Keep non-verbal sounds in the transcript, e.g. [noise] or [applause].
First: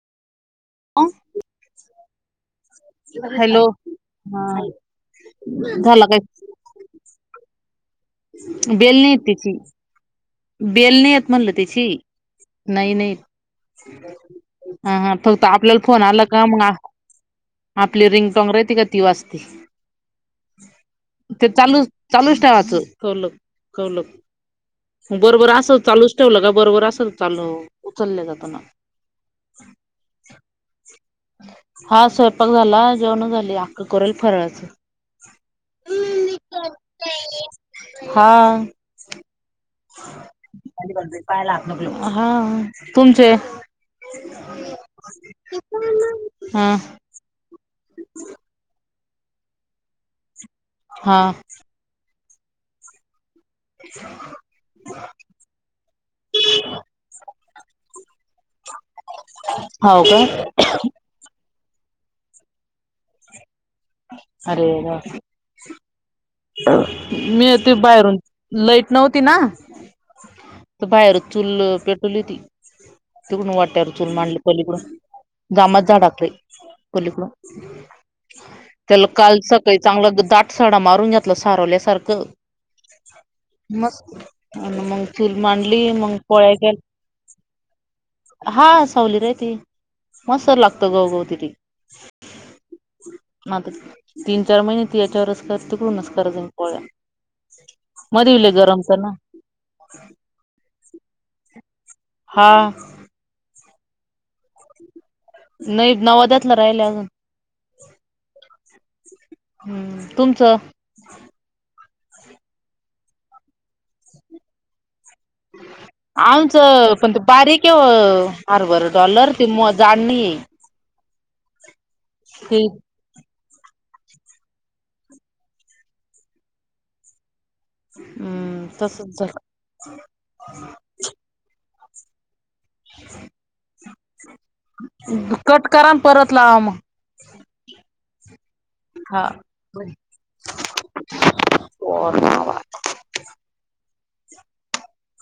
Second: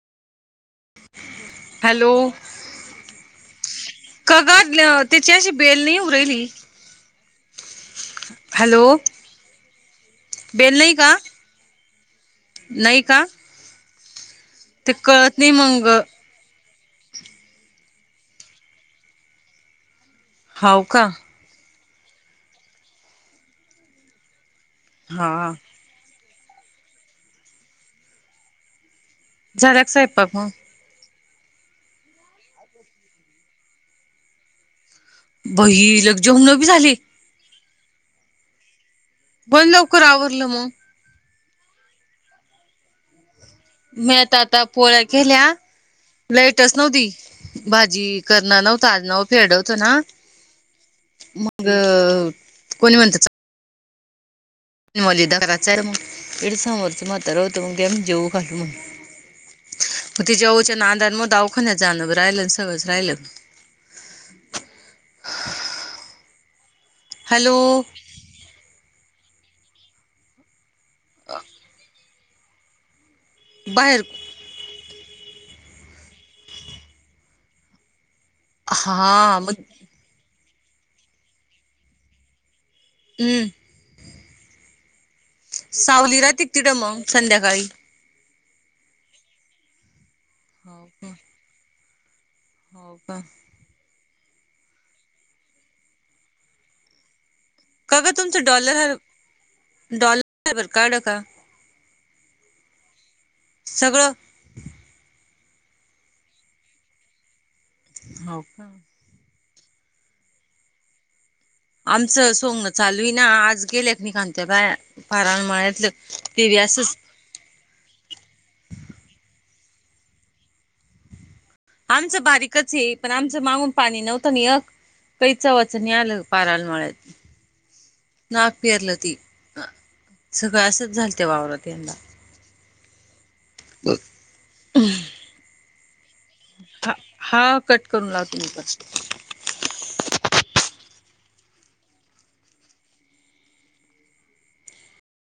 Hello. Hello हा काग ल त्याची अशी बेल नही झाला होवु काय रायली. बेल नही तेची. बेल नाही येत म्हणलं त्याची, नाही नाही. ते हा हा कळत फक्त नाही आपल्याला मंग फोन आला का मग आ, आपली रिंगटोंग रहती का ती वाजती. हाव का. ते चालूच चालूच ठेवाच कवलक कवलक. बर बर हा असलं चालूच ठेवलं का बरोबर असल चालू उचलल्या जात ना. झाला का सयपाक म हा स्वयंपाक झाला जेवणं झाली अक्का करू रायली फराळाचं. बही लग जेवण बी झाले. हा. पण लवकर आवरलं मग हा तुमचे मी आता आता पोळ्या केल्या, लाईटच हा नव्हती भाजी करणार नव्ह ताज नव फेडवचं ना. हा. मग कोणी म्हणतासा [unintelligible] दिवाळी दाराची हाय मग हित समोरच म्हातारं होत मग जेऊ घालू म्हणलं हाव का मग तिच्या ओच्या नाद म दवाखान्यात जाणं बी राहिलं सगळंच राहिलं. अरे. राम [inaudible] मी हॅलो येते बाहेरून लईट नव्हती ना. तर बाहेरच चूल पेटवली ती तिकडून वाट्यावर बाहेर चूल मांडली पलीकडून जांभळाच्या झाडाखाली पलीकडून त्याला काल हा मग सकाळी चांगलं दाट साडा मारून घातला सारवल्या सारखं हम मग. मग चूल मांडली मग सावली राहते का पोळ्या तिथं मग संध्याकाळी केल्या हा सवली राहिती मस्त लागत हो गव का गावतली. हो का. हा तर तीन चार महिने ती याच्यावरच जास्त करून आस करत जाईन पोळ्या. वारी लय गरमत ना. डॉल [inaudible] काढलं का हा. सगळं. नाही नवाद्यातलं राहिलय अजून. हाव का. हम. तुमचं? आमचं सोंगण चालू आहे ना आज गेल्यात मी घालते बाया. [inaudible] माळ्यातलं ते बी आमचं आसच पण ती परीक हरभर डॉलर ती मोजाणी आमचं ते बारीकच हे पण आमचं मागून पाणी नव्हतं न येत ताइच वाचूनी नाय आलं पाराळ्या मळ्यात नाग हम्म पिरलं ती तसच झालं हा सगळं असच झालत त्या वावरात यंदा. [inaudible] [inaudible] कट करा आणि परत लावा मग हा हा कट करून लावते मी परत हा [unintelligible]